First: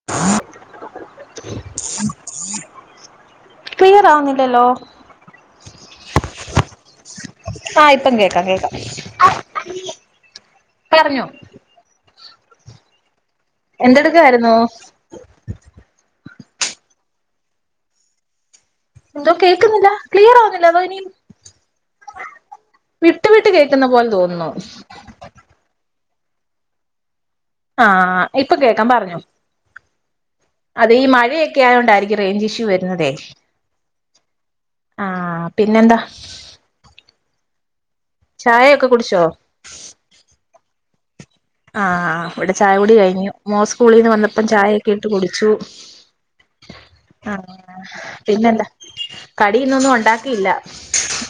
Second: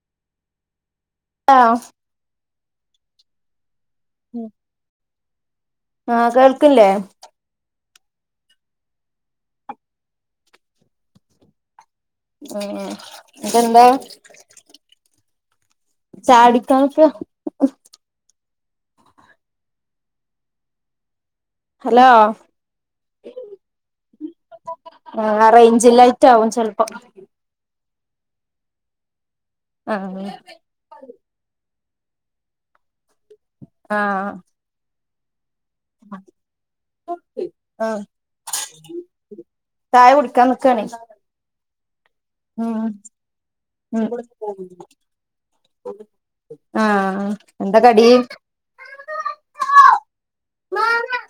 [inaudible] ആഹ് ക്ലിയറാവുന്നില്ലല്ലോ? ആഹ് കേൾക്കില്ലേ? ആഹ് ഇപ്പം കേക്കാം കേക്കാം പറഞ്ഞോ ഉം ഉം എന്തെടുക്കായിരുന്നു? ചായ കുടിക്കാൻ നിക്ക എന്തോ കേക്കുന്നില്ല ക്ലിയറാവുന്നില്ല അതോ ഇനും ഹലോ വിട്ട് വിട്ട് കേക്കുന്ന പോലെ തോന്നുന്നു ആഹ് റേഞ്ചില്ലായിട്ടാകും ചെൽപ്പം ആഹ് ആഹ് ഇപ്പൊ കേക്കാം പറഞ്ഞോ ആഹ് അതെ ഈ മഴയൊക്കെ ആയോണ്ടായിരിക്കും റേഞ്ച് ഇഷ്യൂ വരുന്നതേ ആഹ് ആഹ് പിന്നെന്താ [unintelligible] ചായയൊക്കെ കുടിച്ചോ? ചായ കുടിക്കാൻ നിക്കാണ് ആഹ് ഇവടെ ചായ കുടി കഴിഞ്ഞു മോൻ ഉം സ്കൂളിൽന്ന് വന്നപ്പം ചായ ഒക്കെ ഇട്ട് കുടിച്ചു ആഹ് എന്താ കടി [unintelligible] പിന്നെ കടി ഇന്നൊന്നും ഉണ്ടാക്കിയില്ല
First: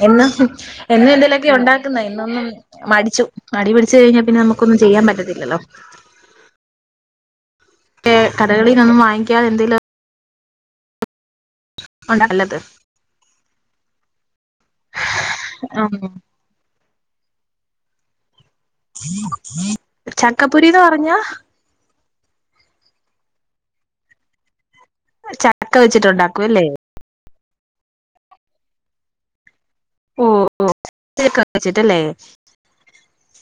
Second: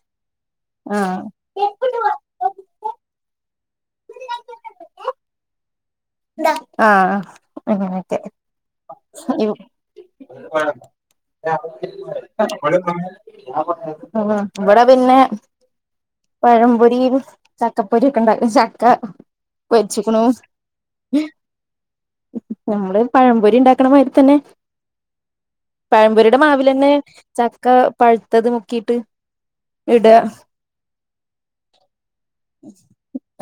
എന്നും എന്നും ആഹ് എന്തേലൊക്കെ ഉണ്ടാ ക്ക്ന്നെ ഇന്നൊന്നും മടിച്ചു മടിപിടിച്ചു കഴിഞ്ഞാ പിന്നെ നമുക്കൊന്നും ചെയ്യാൻ പറ്റത്തില്ലല്ലോ ആഹ് ആഹ് കെ കടകളിലോന്നും വാങ്ങിക്കാതെ എന്തെലും വാണം ഉണ്ടാ നല്ലത് ഇവടെ പിന്നെ ആഹ് പഴംപൊരി, ചക്കപ്പൊരി ഒക്കെ ഇണ്ടാ ചക്ക പൊരിച്ചുക്ക്ണു പോരീന്ന് പറഞ്ഞ നമ്മള് പഴംപൊരി ഉണ്ടാക്ണ മാതിരി തന്നെ ചക്ക പഴമ്പൊരിയുടെ വെച്ചിട്ടുണ്ടാക്കും അല്ലേ മാവിലെന്നെ ചക്കപഴുത്തത് മുക്കിയിട്ട് ഇവ്ടെ [unintelligible] ല്ലേ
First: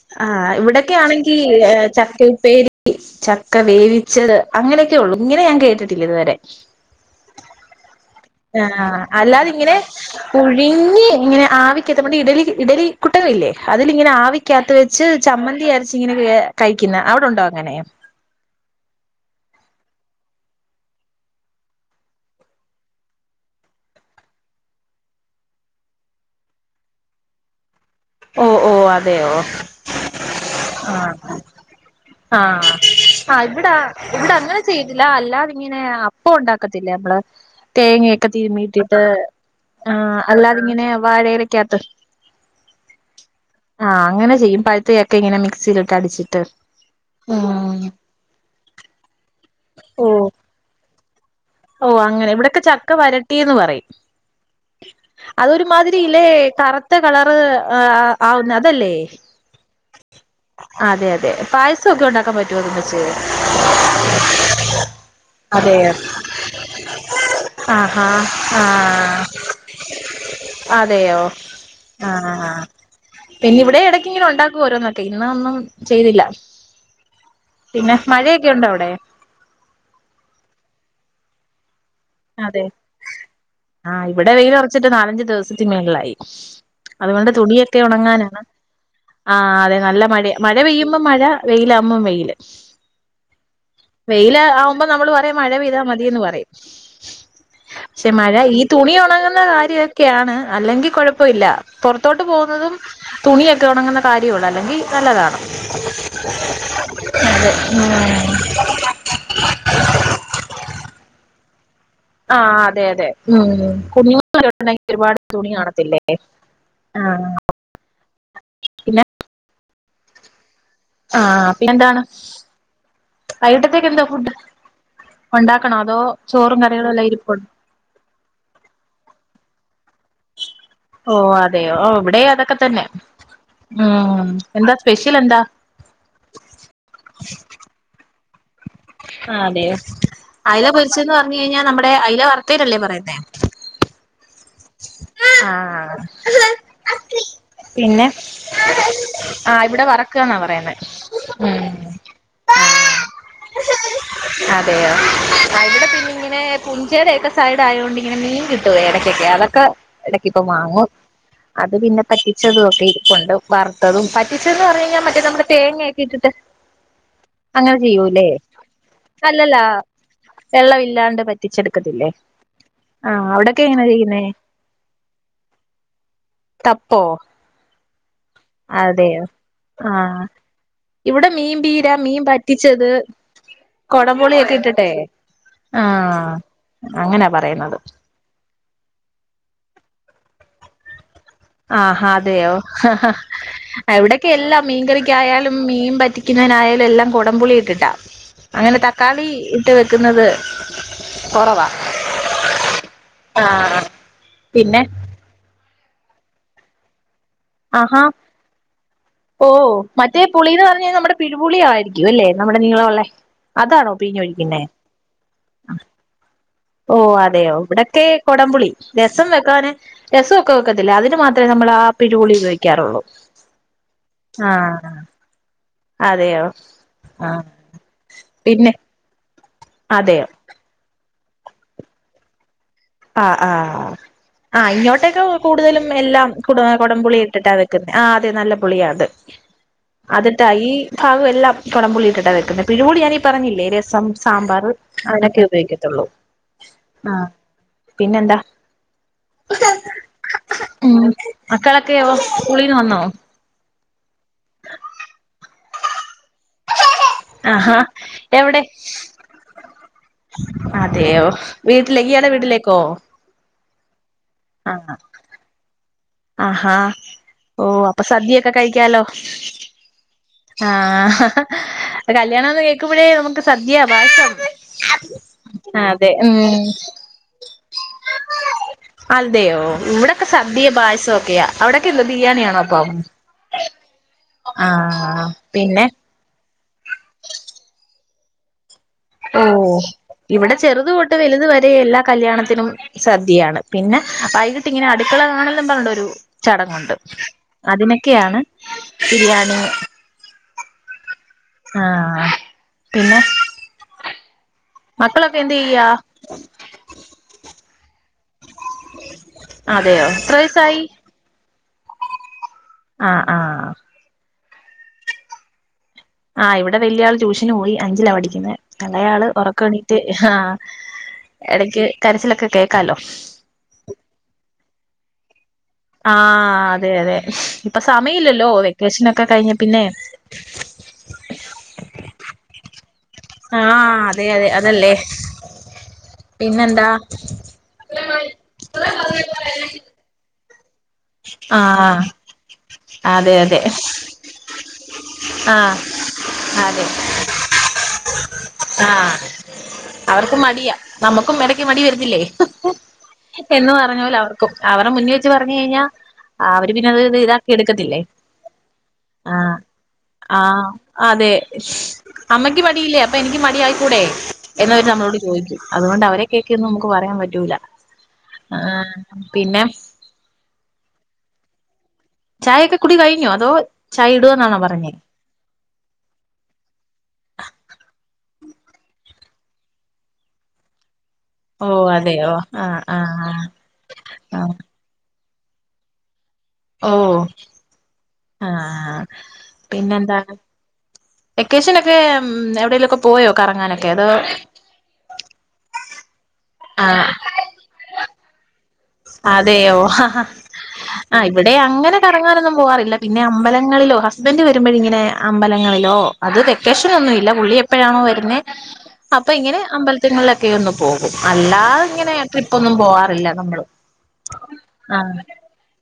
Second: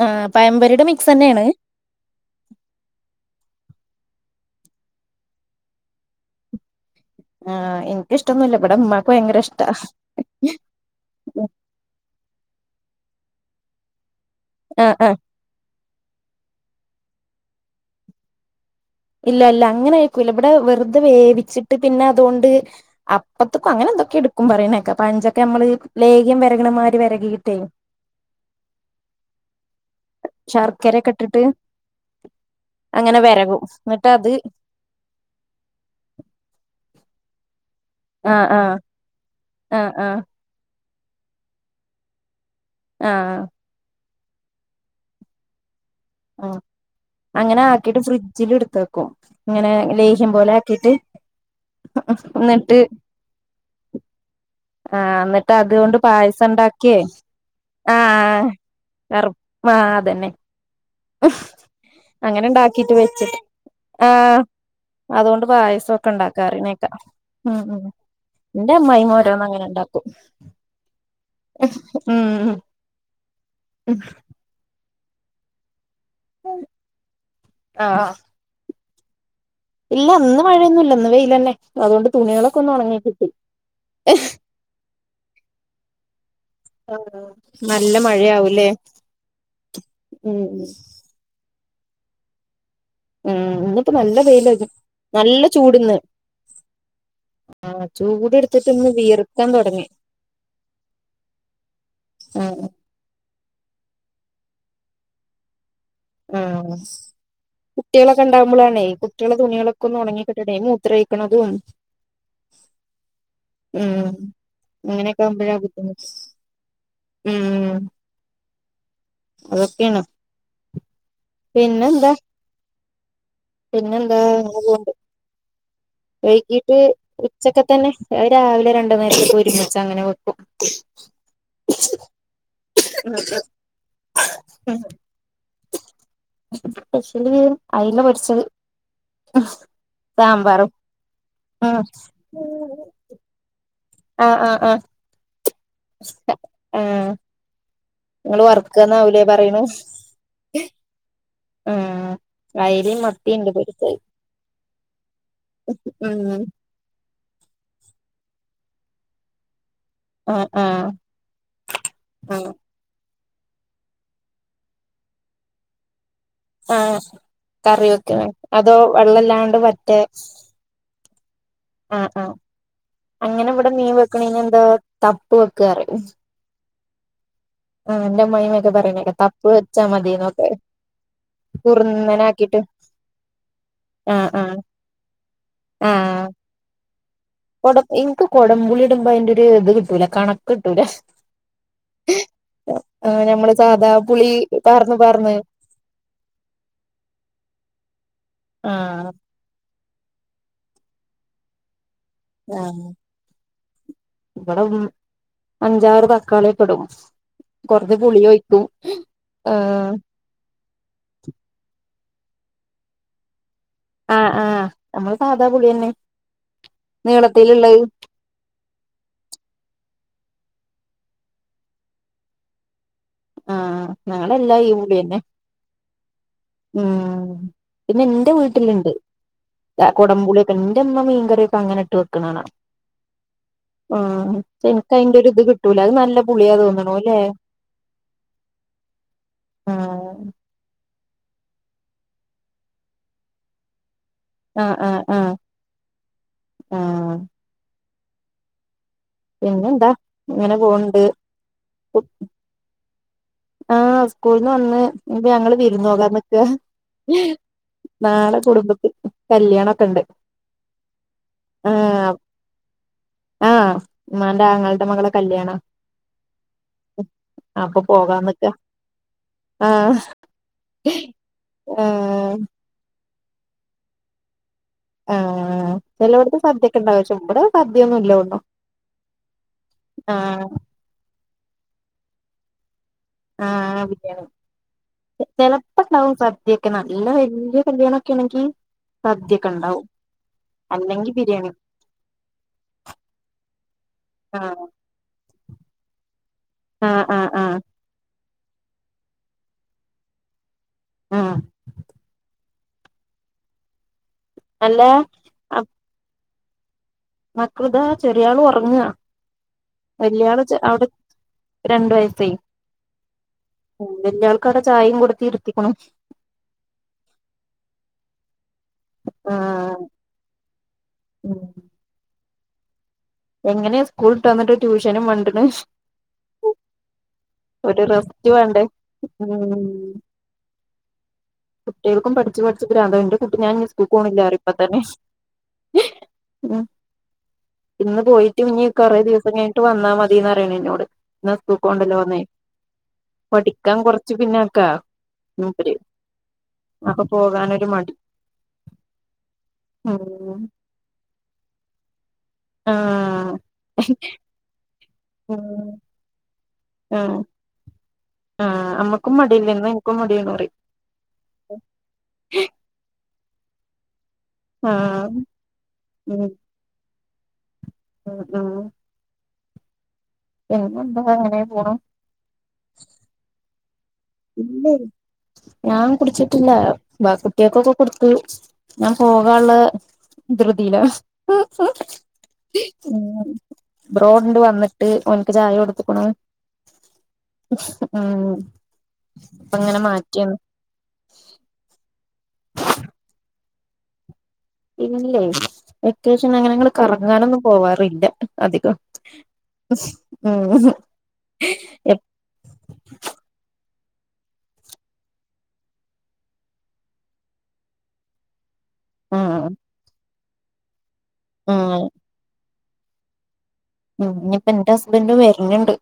ആ ആഹ് പഴംപൊരിയുടെ മിക്സ് ഇവിടെക്കെയാണെങ്കി തന്നെയാണ് ഏഹ് ചക്കയുപ്പേരി ചക്ക വേവിച്ചത് അങ്ങനെയൊക്കെ ഉള്ളു ഇങ്ങനെ ഞാൻ കേട്ടിട്ടില്ല ഇതുവരെ ആ എനിക്കിഷ്ടൊന്നുമില്ല ഇവിടെ ആഹ് ഉമ്മാക്ക് ഭയങ്കര ഇഷ്ടാ അല്ലാതിങ്ങനെ കുഴിഞ്ഞ് ഇങ്ങനെ ആവിക്കത്തുകൊണ്ട് ഇഡലി ഇഡലി കുട്ടകയില്ലേ അതിലിങ്ങനെ ആവി കകത്ത് ആ വെച്ച് ആ ചമ്മന്തി അരച്ച് ഇങ്ങനെ വേ കഴിക്കുന്ന അവിടെണ്ടോ അങ്ങനെ ഇല്ല ഇല്ല അങ്ങനെ വേവിക്കൂല്ല ഇവിടെ വെറുതെ വേവിച്ചിട്ട് പിന്നെ അതുകൊണ്ട്. അപ്പത്ത്ക്കോ അങ്ങനെ എന്തൊക്കേ ഇട്ക്കും പറിണേക്ക പയഞ്ചക്ക നമ്മള് ലേഹ്യം വരകണമാതിരി വരകിയിട്ടേ ഓഹ് ഓഹ് അതേയോ? ശർക്കരയൊക്കെ ആഹ് ഇട്ടിട്ട് ആഹ് അങ്ങനെ ആഹ് വെരകും ഇവിടെഅ എന്നിട്ട് ഹ് അത് ഇവിടെ അങ്ങനെ ചെയ്തില്ല അല്ലാതിങ്ങനെ അപ്പ ഉണ്ടാക്കത്തില്ലേ നമ്മള് തേങ്ങയൊക്കെ ആ ആ തിരുമ്മീട്ട് [unintelligible] ആ അല്ലാതി ഇങ്ങനെ വാഴയിലൊക്കകത്ത്. ആഹ് ആഹ് അങ്ങനെ ചെയ്യും പഴുത്തചക്ക ഇങ്ങനെ മിക്സിയിലിട്ട് അടിച്ചിട്ട് ആ അങ്ങനെ ഉം ആക്കിട്ട് ഫ്രിഡ്ജിൽ എടുത്ത് വെക്കും ഇങ്ങനെ ലേഹ്യം പോലെ ആക്കിട്ട് ഓഹ് അങ്ങനെ ഇവിടെയൊക്കെ എന്നിട്ട് ചക്കവരട്ടീന്ന് പറയും ആഹ് എന്നിട്ട് അതുകൊണ്ട് അതൊരുമാതിരി ഇല്ലേ പായസം ഉണ്ടാക്കിയേ കറുത്തകളറ് ആഹ് ആവുന്നേ അതല്ലേ കറു ആഹ് അതന്നെ അതെ അതെ പായസൊക്കെ ഉണ്ടാക്കാൻ അങ്ങനെ പറ്റോ അതും ഉണ്ടാക്കിട്ട് വെച്ച് അതോണ്ട് പായസക്കെ ഇണ്ടാക്ക പറിണെക ഉം ആഹാ ഇന്റെ അമ്മായിമ്മ ആഹ് ഓരോന്ന് അങ്ങനെണ്ടാക്കും അതെയോ ആഹ് ഉം പിന്നെ ഇവിടെയും ഉം ഇടക്കങ്ങനെ ഒണ്ടാക്കോരോന്നും പിന്നെ ഒന്നും ചെയ്തില്ല പിന്നെ ആഹ് മഴയൊക്കെയുണ്ടോ അവിടെ? ഇല്ല ഇന്ന് മഴയൊന്നുല്ല ഇന്ന് വെയിലന്നെ അതുകൊണ്ട് തുണികളൊക്കെ അതെ ഒന്ന് ഒണങ്ങി കിട്ടി. ആഹ് ഇവിടെ വെയിലറച്ചിട്ട് നാലഞ്ച ദിവസത്തിന് മേളിലായി അതുകൊണ്ട് തുണിയൊക്കെ നല്ല ഒണങ്ങാനാണ് മഴയാവൂലേ ആഹ് അതെ നല്ല മഴയ ഉം മഴ പെയ്യുമ്പോ മഴ വെയില് ആകുമ്പോ വെയില് ഉം ഇന്നിപ്പോ നല്ല വെയില് വെയിലടി ആവുമ്പം നമ്മള് പറയും നല്ല മഴപെയ്താ മതീന്ന് പറയും. ആഹ ച്ചു പക്ഷേ മഴ ഈ തുണിയൊണങ്ങുന്ന കാര്യമൊക്കയാണ് അല്ലെങ്കി കൊഴപ്പയില്ല പൊറത്തോട്ട് ആഹ് പോകുന്നതും തുണിയൊക്കെ ഉണങ്ങുന്ന കാര്യവാണ് അല്ലെങ്കിൽ നല്ലത ആഹ് കുട്ടികളൊക്കെ ഇണ്ടാ മ്പളാണേ കുട്ടികള് തുണികളൊക്കെ ഒന്ന് ഉണങ്ങി കിട്ടണ്ടേ ഈ മൂത്രോയിക്കണതും ആഹ് അതെ അതെ ഉം കുഞ്ഞിയോട്ടുണ്ടെങ്കി ഒരുപാട് അങ്ങനെയൊക്കെ തുണി ആകുമ്പോഴാ കാണത്തില്ലേ? ബുദ്ധിമുട്ട് ആഹ് പിന്നെ അതൊക്കെയേണ് ആഹ് പിന്നെന്താണ് വൈകിട്ടത്തേക്ക് എന്താ പിന്നെന്താ ഫുഡ്ഡ് അങ്ങനെ പോണ്ട് ഒണ്ടാക്കണോ? അതോ ചോറും വൈകീട്ട് കറികളും എല്ലാം ഇരിപ്പുണ്ടോ? ഉച്ചക്കെ തന്നെ അത് രാവിലെ രണ്ട് നേരൊക്കെ ഒരുമിച്ചങ്ങനെ വെക്കും ഓഹ് അതെയോ ഓഹ് ഇവ്ടെയും അതൊക്കെതന്നെ ഉം എന്താ സ്പെഷ്യലെന്താ? സ്പെഷ്യല് [unintelligible] അയില പൊരിച്ചത് അതെ അയില സാമ്പാറും പൊരിച്ചെന്ന് പറഞ്ഞുകഴിഞ്ഞാ ഉം നമ്മുടെ അയില വറുത്തേയിലല്ലേ പറയുന്നെ ആഹ് ആഹ് ആഹ് ആഹ് ആഹ് പിന്നെ നിങ്ങള് വറുക്കാന്നാവൂലേ പറയണു ആഹ് ഇവിടെ വറ്ക്കാന്നാ പറയുന്നെ ഉം ആഹ് അയ്ലിം, മത്തി ഇണ്ട് പൊരിച്ചത് മ് കുഞ്ചേയുടെയൊക്കെ സൈഡ് ആയോണ്ട് ഇങ്ങനെ മീൻ കിട്ടുവോ ഇടയ്ക്കൊക്കെ അതൊക്കെ ഇടക്കോക്കെ ആഹ് ആഹ് വാങ്ങും അത് പിന്നെ ആഹ് പറ്റിച്ചതൊക്കെ ഇരിപ്പോണ്ട് വറുത്തതും പറ്റിച്ചെന്ന് പറഞ് കഴിഞ്ഞാ മറ്റേ നമ്മുടെ തേങ്ങേക്കെ ഇട്ടിട്ട് ആഹ് അങ്ങനെ കറിവെക്ണ ചെയ്യൂലേ അതോ വെള്ളല്ലാണ്ട് വറ്റേ വെള്ള ഇല്ലാണ്ട് വറ്റിച്ചെടുക്കത്തില്ലേ ആഹ് ആഹ് ആഹ് അങ്ങനെ അവിടൊക്കെ ഇവിടെ എങ്ങനാ മീൻ ചെയ്യുന്നേ? വെക്കണേന് എന്തോ തപ്പ് വെക്കാ അറിം തപ്പോ ആഹ് എന്റെ അമ്മയിയൊക്കെ പറയുന്നേക്കാ തപ്പു വെച്ചാ മതിന്നൊക്കെ ഇവടെ മീൻ പീരാ, മീൻ വറ്റിച്ചത് കൊടം ആഹ് പുളിയൊക്കെ ആഹ് ഇട്ടിട്ടെ ആഹ് അങ്ങനാ പറയ കൊടം ഇൻക്ക് കോടം പുളി ഇടുമ്പോ അയ്ന്റെ ഒരു ഇത് കിട്ടൂല കണക്ക് കിട്ടൂല ആഹ് ആഹ് അതെയോ ആഹ് ഞമ്മള് സാധാ ഇവിടയൊക്കെ പുളി എല്ലാം മീൻ പാർന്ന് പാർന്ന് കറിക്കായാലും മീൻ വറ്റിക്കുന്നായാലും എല്ലാം കോടം പുളി ഇട്ടിട്ടാ അങ്ങനെ ആഹ് തക്കാളി ഇട്ട് വെക്കുന്നത് കൊറവാ. ആ ആഹാ ഇവിടെ മ് അഞ്ചാറ് തക്കാളിയെക്കെയിടും. കുറച്ച് ആഹാ പുളിയൊഴിക്കും ഓ ഏ മറ്റേ പുളീന്ന് പറഞ്ഞ് കഴിഞ്ഞാൽ നമ്മുടെ പിരുപുളിയായിരിക്കും അല്ലേ നമ്മുടെ നിളമുള്ളേ അതാണോ? ആഹ് പീഞ്ഞൊഴിക്കുന്നെ ആഹ് നമ്മള് സാധാ പുളിയന്നെ ഓ അതെയോ നീളത്തില്ള്ളത് ഇവിടൊക്കെ കൊടംപുളി രസം വെക്കാന് രസൊക്കെ വെക്കത്തില്ലെ അതിന് മാത്രമേ നമ്മൾ ആ പിരിപുളി ഉപയോഗിക്കാറുള്ളൂ ആ ആ ഞങ്ങളെല്ലാ ആഹ് ഈപളിന്നെ അതെയോ മ് ആഹ് പിന്നെ ഇന്റെ പിന്നെ വീട്ടിലുണ്ട് അതെയോ കുടമ്പപുളിയൊക്കെ എന്റെമ്മ മീൻകറിയൊക്കെ അങ്ങനെ ഇട്ട് വെക്കണകാണാ. ആ ആ ആ അതിന്റെ ഇങ്ങോട്ടൊക്കെ ഒരു ഇത് കിട്ടൂല കൂടുതലും അത് നല്ല എല്ലാം പുളിയാ തോന്നണു അല്ലേ കുടംപുളി ഇട്ടിട്ടാ വെ ആ അതെ നല്ല പുളിയ അത് ആഹ് അതിട്ട ഈ പ്പാഗല്ലാം കുടംപുളിട്ടിട്ടാ വെക്കുന്നേ പിഴിപൂളി ഞാന ഈ പറഞ്ഞില്ലേ രസം സാമ്പാറ് ആഹ് ആഹ് ആഹ് അതിനൊക്കെ ഉപയോഗിക്കത്തുള്ളൂ. ആ ആഹ് പിന്നെന്താ, പിന്നെന്താ ഇങ്ങനെ പോണ്ട് മ് മക്കളൊക്കെയൊ? സ്കൂളീന്ന് വന്നോ? ആ സ്കൂള്ന്ന് വന്ന് ഇനിപ്പ ഞങ്ങള് വിരുന്നോകാന്നിക്ക. ആഹാ എവിടെ? കല്ല്യാണൊക്കെണ്ട് അതെയോ വീട്ടിലെ ഇയാടെ വീട്ടിലേക്കോ? ആ ഉമ്മാന്റെ ആങ്ങൾടെ ആഹ് മകളെ കല്യാണാ ആഹാ ഓ അപ്പൊ അപ്പ പോകാൻ നിക്കാ സദ്യൊക്കെ കഴിക്കാലോ ആഹ് ആ അപ്പ ആഹ് കല്യാണ കേൾക്കുമ്പോഴേ നമുക്ക് സദ്യ പായസം ആ അതെ ചെലവ്ട്ത്ത് ഉം സദ്യൊക്കെ ഇണ്ടാവച്ച ഇവിടെ സദ്യൊന്നും ഇല്ലോന്നു അതെയോ ഇവിടെക്കെ സദ്യയും പായസമൊക്കെയാ. അവിടൊക്കെ ബിരിയാണിയാണോ അപ്പം? ആ ആ ബരിയാണിയാണ് ആഹ് പിന്നെ ചെലപ്പണ്ടാവും സ ഇയൊക്കെ നല്ല വലിയ കല്യാണൊക്കെയാണെങ്കിൽ ഓ ദ്യക്കെ ഉണ്ടാവും ഇവിടെ ചെറുത് അല്ലെങ്കി തൊട്ട് വലുതു ബിരിയാണി വരെ എല്ലാ കല്യാണത്തിനും സദ്യയാണ്. പിന്നെ ആഹ് വൈകിട്ടിങ്ങനെ അടുക്കള കാണലും പറഞ്ഞിട്ടൊരു ചടങ്ങുണ്ട് ആഹ് ആഹ് ആഹ് അതിനൊക്കെയാണ് ബിരിയാണി അ ആ ആ പിന്നെ അല്ല മക്കളൊ എന്തെയ്യ? മക്കള് ദാ ചെറിയാള് ഒറങ്ങാ അതെയോ എത്ര വലിയാള് ചെ വയസായി അവിടെ രണ്ട് വയസ്സായി ആ ആ വല്ലയാള്ക്കവിടെ ചായേം കൊടുത്തി ഇരുത്തിക്ക്ണു. ആ ഇവിടെ വലിയ ആള് ട്യൂഷന് പോയി അഞ്ചിലാ പഠിക്കുന്നേ, ഇളയാള് ഉറക്ക ആഹ് എണീട്ട് ആഹാ ഉം എടയ്ക്ക് കരച്ചിലൊക്കെ കേൾക്കാലോ എങ്ങനെയാ സ്കൂള്ട്ട് വന്നിട്ട് ട്യൂഷനും മണ്ട്ണ. ആഹ് അതേ അതേ ഇപ്പോ റെസ്റ്റ് സമയില്ലല്ലോ വേണ്ടേ വെക്കേഷനൊക്കെ കഴിഞ് ഉം പിന്നെ കുട്ടികൾക്കും പഠിച്ച് പഠിച്ച് പ്രാന്താവും ഇന്റെ കുട്ടി ഞാൻ ഇനി ആഹ് സ്കൂള്പോണില്ല അതെ പറയും അതെ ഇപ്പ തന്നെ അതല്ലേ പിന്നെന്താ ഇന്ന് പോയിട്ട് ഇനി കൊറെ ദിവസം കഴിഞ്ഞിട്ട് വന്നാ മതിന്ന് പറണ് എന്നോട് ന്ന സ്കൂൾക്ക് ആഹ് പോവൻണ്ടല്ലോന്ന് അതെ അതെ പഠിക്കാൻ കൊറച്ച് പിന്നെക്കാ മൂപ്പര് ആഹ് അതെ അപ്പോ പോകാനൊരു മടി ആഹ് അവർക്കും ഉം മടിയാ നമ്മുക്കും ഇടക്ക് മടി വരുത്തില്ലേ ഉം ആഹ് എന്ന പറഞ്ഞപോല അവർക്കും അവരെ മുന്നേ വെച്ച് ഉം പറഞ്ഞു കഴിഞ്ഞാ അവര് പിന്നെത് ഇത് ഇതാ ക്കി എടുക്കത്തില്ലേ ആ അമ്മക്കും മടിഎന്നെന്ന് ആഹ് എന്നാ ഇനിക്കും മടിയാന്ന് പറയും ആഹ് അതെ സ് അമ്മക്ക് മടിയില്ലേ അപ്പ എനിക്ക് മടി ആയിക്കൂടെ എന്ന് വെച്ച് നമ്മളോട് ആഹ് ചോദിക്കും അതുകൊണ്ട് ഉം അവരെ കേക്കെയൊന്നും നമുക്ക് പറയാൻ പറ്റൂല ഉം ഉം ആഹ് പിന്നേ പിന്നെന്താ അങ്ങനെ പോണു ചായയൊക്കെ കുടി കഴിഞ്ഞോ അതോ? ചായ ഇടുവെന്നാണോ ഇല്ല പറഞ്ഞേ ഞാൻ കുടിച്ചിട്ടില്ല ബ കുട്ടികൾക്കൊക്കെ കൊടുത്ത്‌ ഞാൻ പോകാള്ള ധ്ര്യതിയില ഓ അതെയോ ആഹ് ആഹ് ബ്രോണ്ട് ആഹ് വന്നി ട്ട് ഒൻക്ക് ചായ കൊടുത്ത്ക്കണ് ഓഹ് ഉം ആഹ് അപ്പ അങ്ങനെ മാറ്റണ് പിന്നെന്താണ് വെക്കേഷനൊക്കെ ഉം എവിടെലുമൊക്കെ പോയോ കറങ്ങാനൊക്കെ അതോ ഇല്ലേ വെക്കേഷന് അങ്ങനെഞ്ഞള് ആഹ് കറങ്ങാനൊന്നും പോവാറില്ല അധികം അതെയോ ഓ ഹ ഉം ഹ ഇവിടെ അങ്ങനെ എപ് ക റങ്ങാനൊന്നും പോവാറില്ല പിന്നെ അമ്പലങ്ങളിലോ ഹസ്ബൻഡ് വരുമ്പോഴിങ്ങനെ അമ്പലങ്ങളിലോ അത് വെക്കേഷൻ ഒന്നുമില്ല പുള്ളി എപ്പോഴാണോ വരുന്നേ അപ്പൊ ഉം ഇങ്ങനെ അമ്പലത്തിങ്ങളിലൊക്കെ ഒന്നു പോകും അല്ലാത ഉം ഇങ്ങനെ ട്രിപ്പ് ഒന്നും പോവാറില്ല നമ്മള് ഉം ഇനിപ്പ ഇന്റെ ആ ഹസ്ബൻഡും വര്ണണ്ട്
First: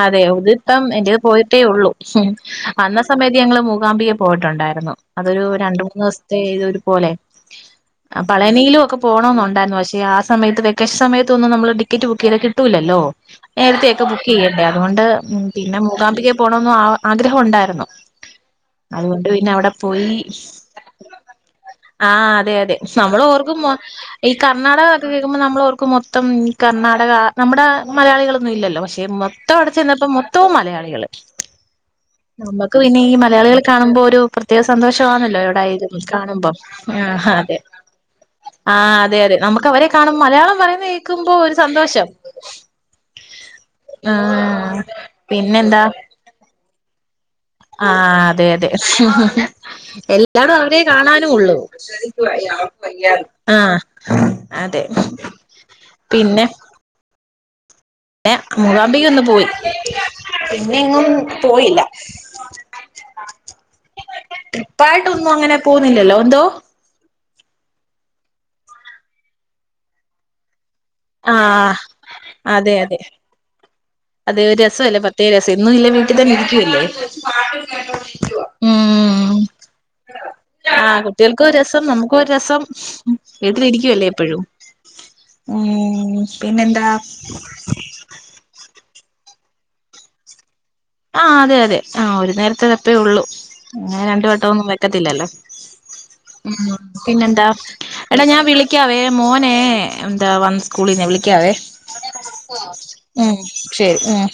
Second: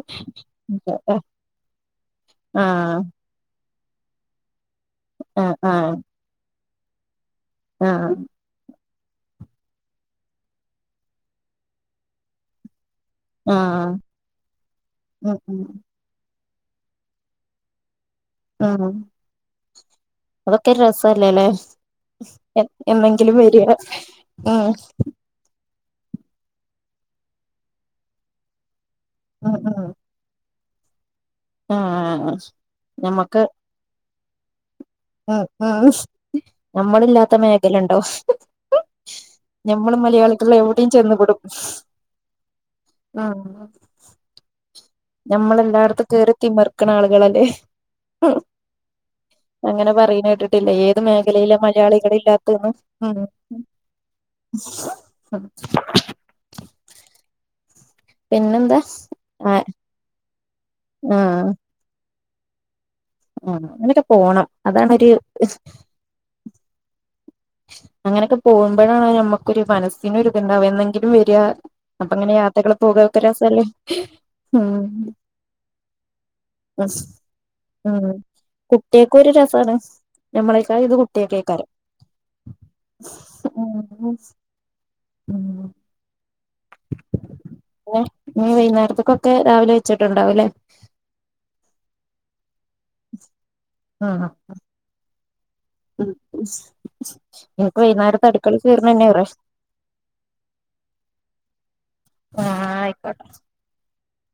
അതെ ഇതിപ്പം എന്റെത് പോയിട്ടേ ഉള്ളൂ ഉം ആഹ് വന്ന സമയ ത്ത് ഞങ്ങള് മൂകാംമ്പികെ പോയിട്ടുണ്ടായിരുന്നു അതൊരു ആഹ് രണ്ട് ആഹ് മൂന്ന് ദിസത്തെ ഇത് ഒരുപോലെ ആഹ് അഹ്‌ ഡനയിലും ഒക്കെ പോണംന്നുണ്ടായിരുന്നു പക്ഷേ ആ സമയത്ത് വെക്കേഷൻ സമയത്തൊന്നും നമ്മള് ടിക്കറ്റ് ബുക്ക് ചെയ്താ കിട്ടൂല്ലല്ലോ ആഹ് നേരത്തെയൊക്കെ ബുക്ക് ചെയ്യണ്ടേ അതുകൊണ്ട് ഉം പിന്നെ മൂകാംമ്പികെ പോകണമെന്ന് ആഗ്രഹം ഉണ്ടായിരുന്നു ഉം അധോണ്ട് പിന്നെ അവിടെ പോയി അതൊക്കെ രസല്ലേല്ലേ ആ അതേ അതേ ശേ നമ്മള് എന്നെങ്കിലും ഓർക്കും വരിക ഈ ഉം കർണാടകക്കെ കേ ക്കുമ്പോ നമ്മളോർക്കും മൊത്തം ഈ കർണാടക ആ നമ്മുടെ മലയാളികളൊന്നും ഇല്ലോ പക്ഷെ മോ ത്തം ഉം അവിടെ ഉം ചെന്നപ്പോ മൊത്തവും മലയാളികൾ ആഹ് നമ്മക്ക് പിന്നെ ഈ ഞമ്മക്ക് മലയാളികൾ കാണുമ്പോ ഒരു പ്രത്യേക സന്തോഷ വാണല്ലോ ഉം എവിടെ ഉം ആയലും കാണുമ്പം ആഹ് നമ്മളില്ലാത്ത അതെ മേഖലണ്ടോ ആഹ് അതെ അതെ നമുക്ക് അവരെ ഞമ്മള് കാണും മലയാളികൾ മലയാളം പറയുന്ന എവിടെയും കേൽക്കുമ്പോ ചെന്നുപെടും ഒര് സന്തോഷം ഉം ആഹ് പിന്നെന്താ ഞമ്മളെല്ലായിടത്തും കേറിത്തിമറക്ക്ണ ആളുകളെല്ലേ ആഹ് അതെ അതെ അങ്ങനെ പറയുന്ന എല്ലാടും കേട്ടിട്ടില്ല അവരെ ഏത് കാണാനും മേഖലയില ഉള്ളു. മലയാളികളില്ലാത്തന്ന് ഉം ആഹ് അതെ ഉം പിന്നെ? ഏ പിന്നെന്താ മൂകാംബിക ഒന്ന് പോയി ആ പിന്നെ എങ്ങും ആഹ് പോയില്ല. ആഹ് അങ്ങനൊക്കെ പോണം അതാണൊരു ട്രിപ്പായിട്ടൊന്നും അങ്ങനെ പോവുന്നില്ലല്ലോ ന്തോ അങ്ങനൊക്കെ പോവുംമ്പഴാണ് ഞമ്മക്കൊരു മനസ് സിനൊരിത്ണ്ടാവ എന്നെങ്കിലും വര്ആ ആഹ് അപ്പൊ അങ്ങനെ അതെ യാത്രകളെ അതെ പോക്ആ ഒക്കെ രസല്ലെ. അതെ ഒരു രസല്ലെ പത്തേ [unintelligible] ഇന്നു ഇല്ലെ വീട്ടി തന്നെ ഇരിക്ക്യു അല്ലേ. കുട്ട്യേക്കൊരു രസാണ് ന്നമ്മളേക്കായി ഒക്കെ കുട്ട്യേക്കേയ്ക്കാരം. രം നമുക്ക് ഒരു രസം വീട്ടിലിരിക്ക്യെല്ലേ എപ്പോഴും ആഹ്. പിന്നെ എന്താ? ഇഞ് വൈന്നാര്ത്തൊക്കെക്കേ രാവിലെ വെച്ചിട്ട്ണ്ടാവുംലേ. ആഹ് അതെ അതെ, ആഹ് ഒരു നേരത്തെ വേപ്പെ ഒള്ളൂ, അങ്ങനെ ഉം രണ്ടു വട്ടം ഒന്നും വെക്കത്തില്ലല്ലോ. ഉം ഉം പിന്നെന്താ എനിക്ക് എടാ വൈകുന്നേരത്തെ ഞാം അടുക്കള വിളിക്കാവേ കേറണന്നെ ഏറെ മോനെ എന്താ വന്ന് സ്കൂളിന്നെ വിളിക്കാവേ ആഹ് ആയിക്കോട്ടെ ഉം ശരി ഉം.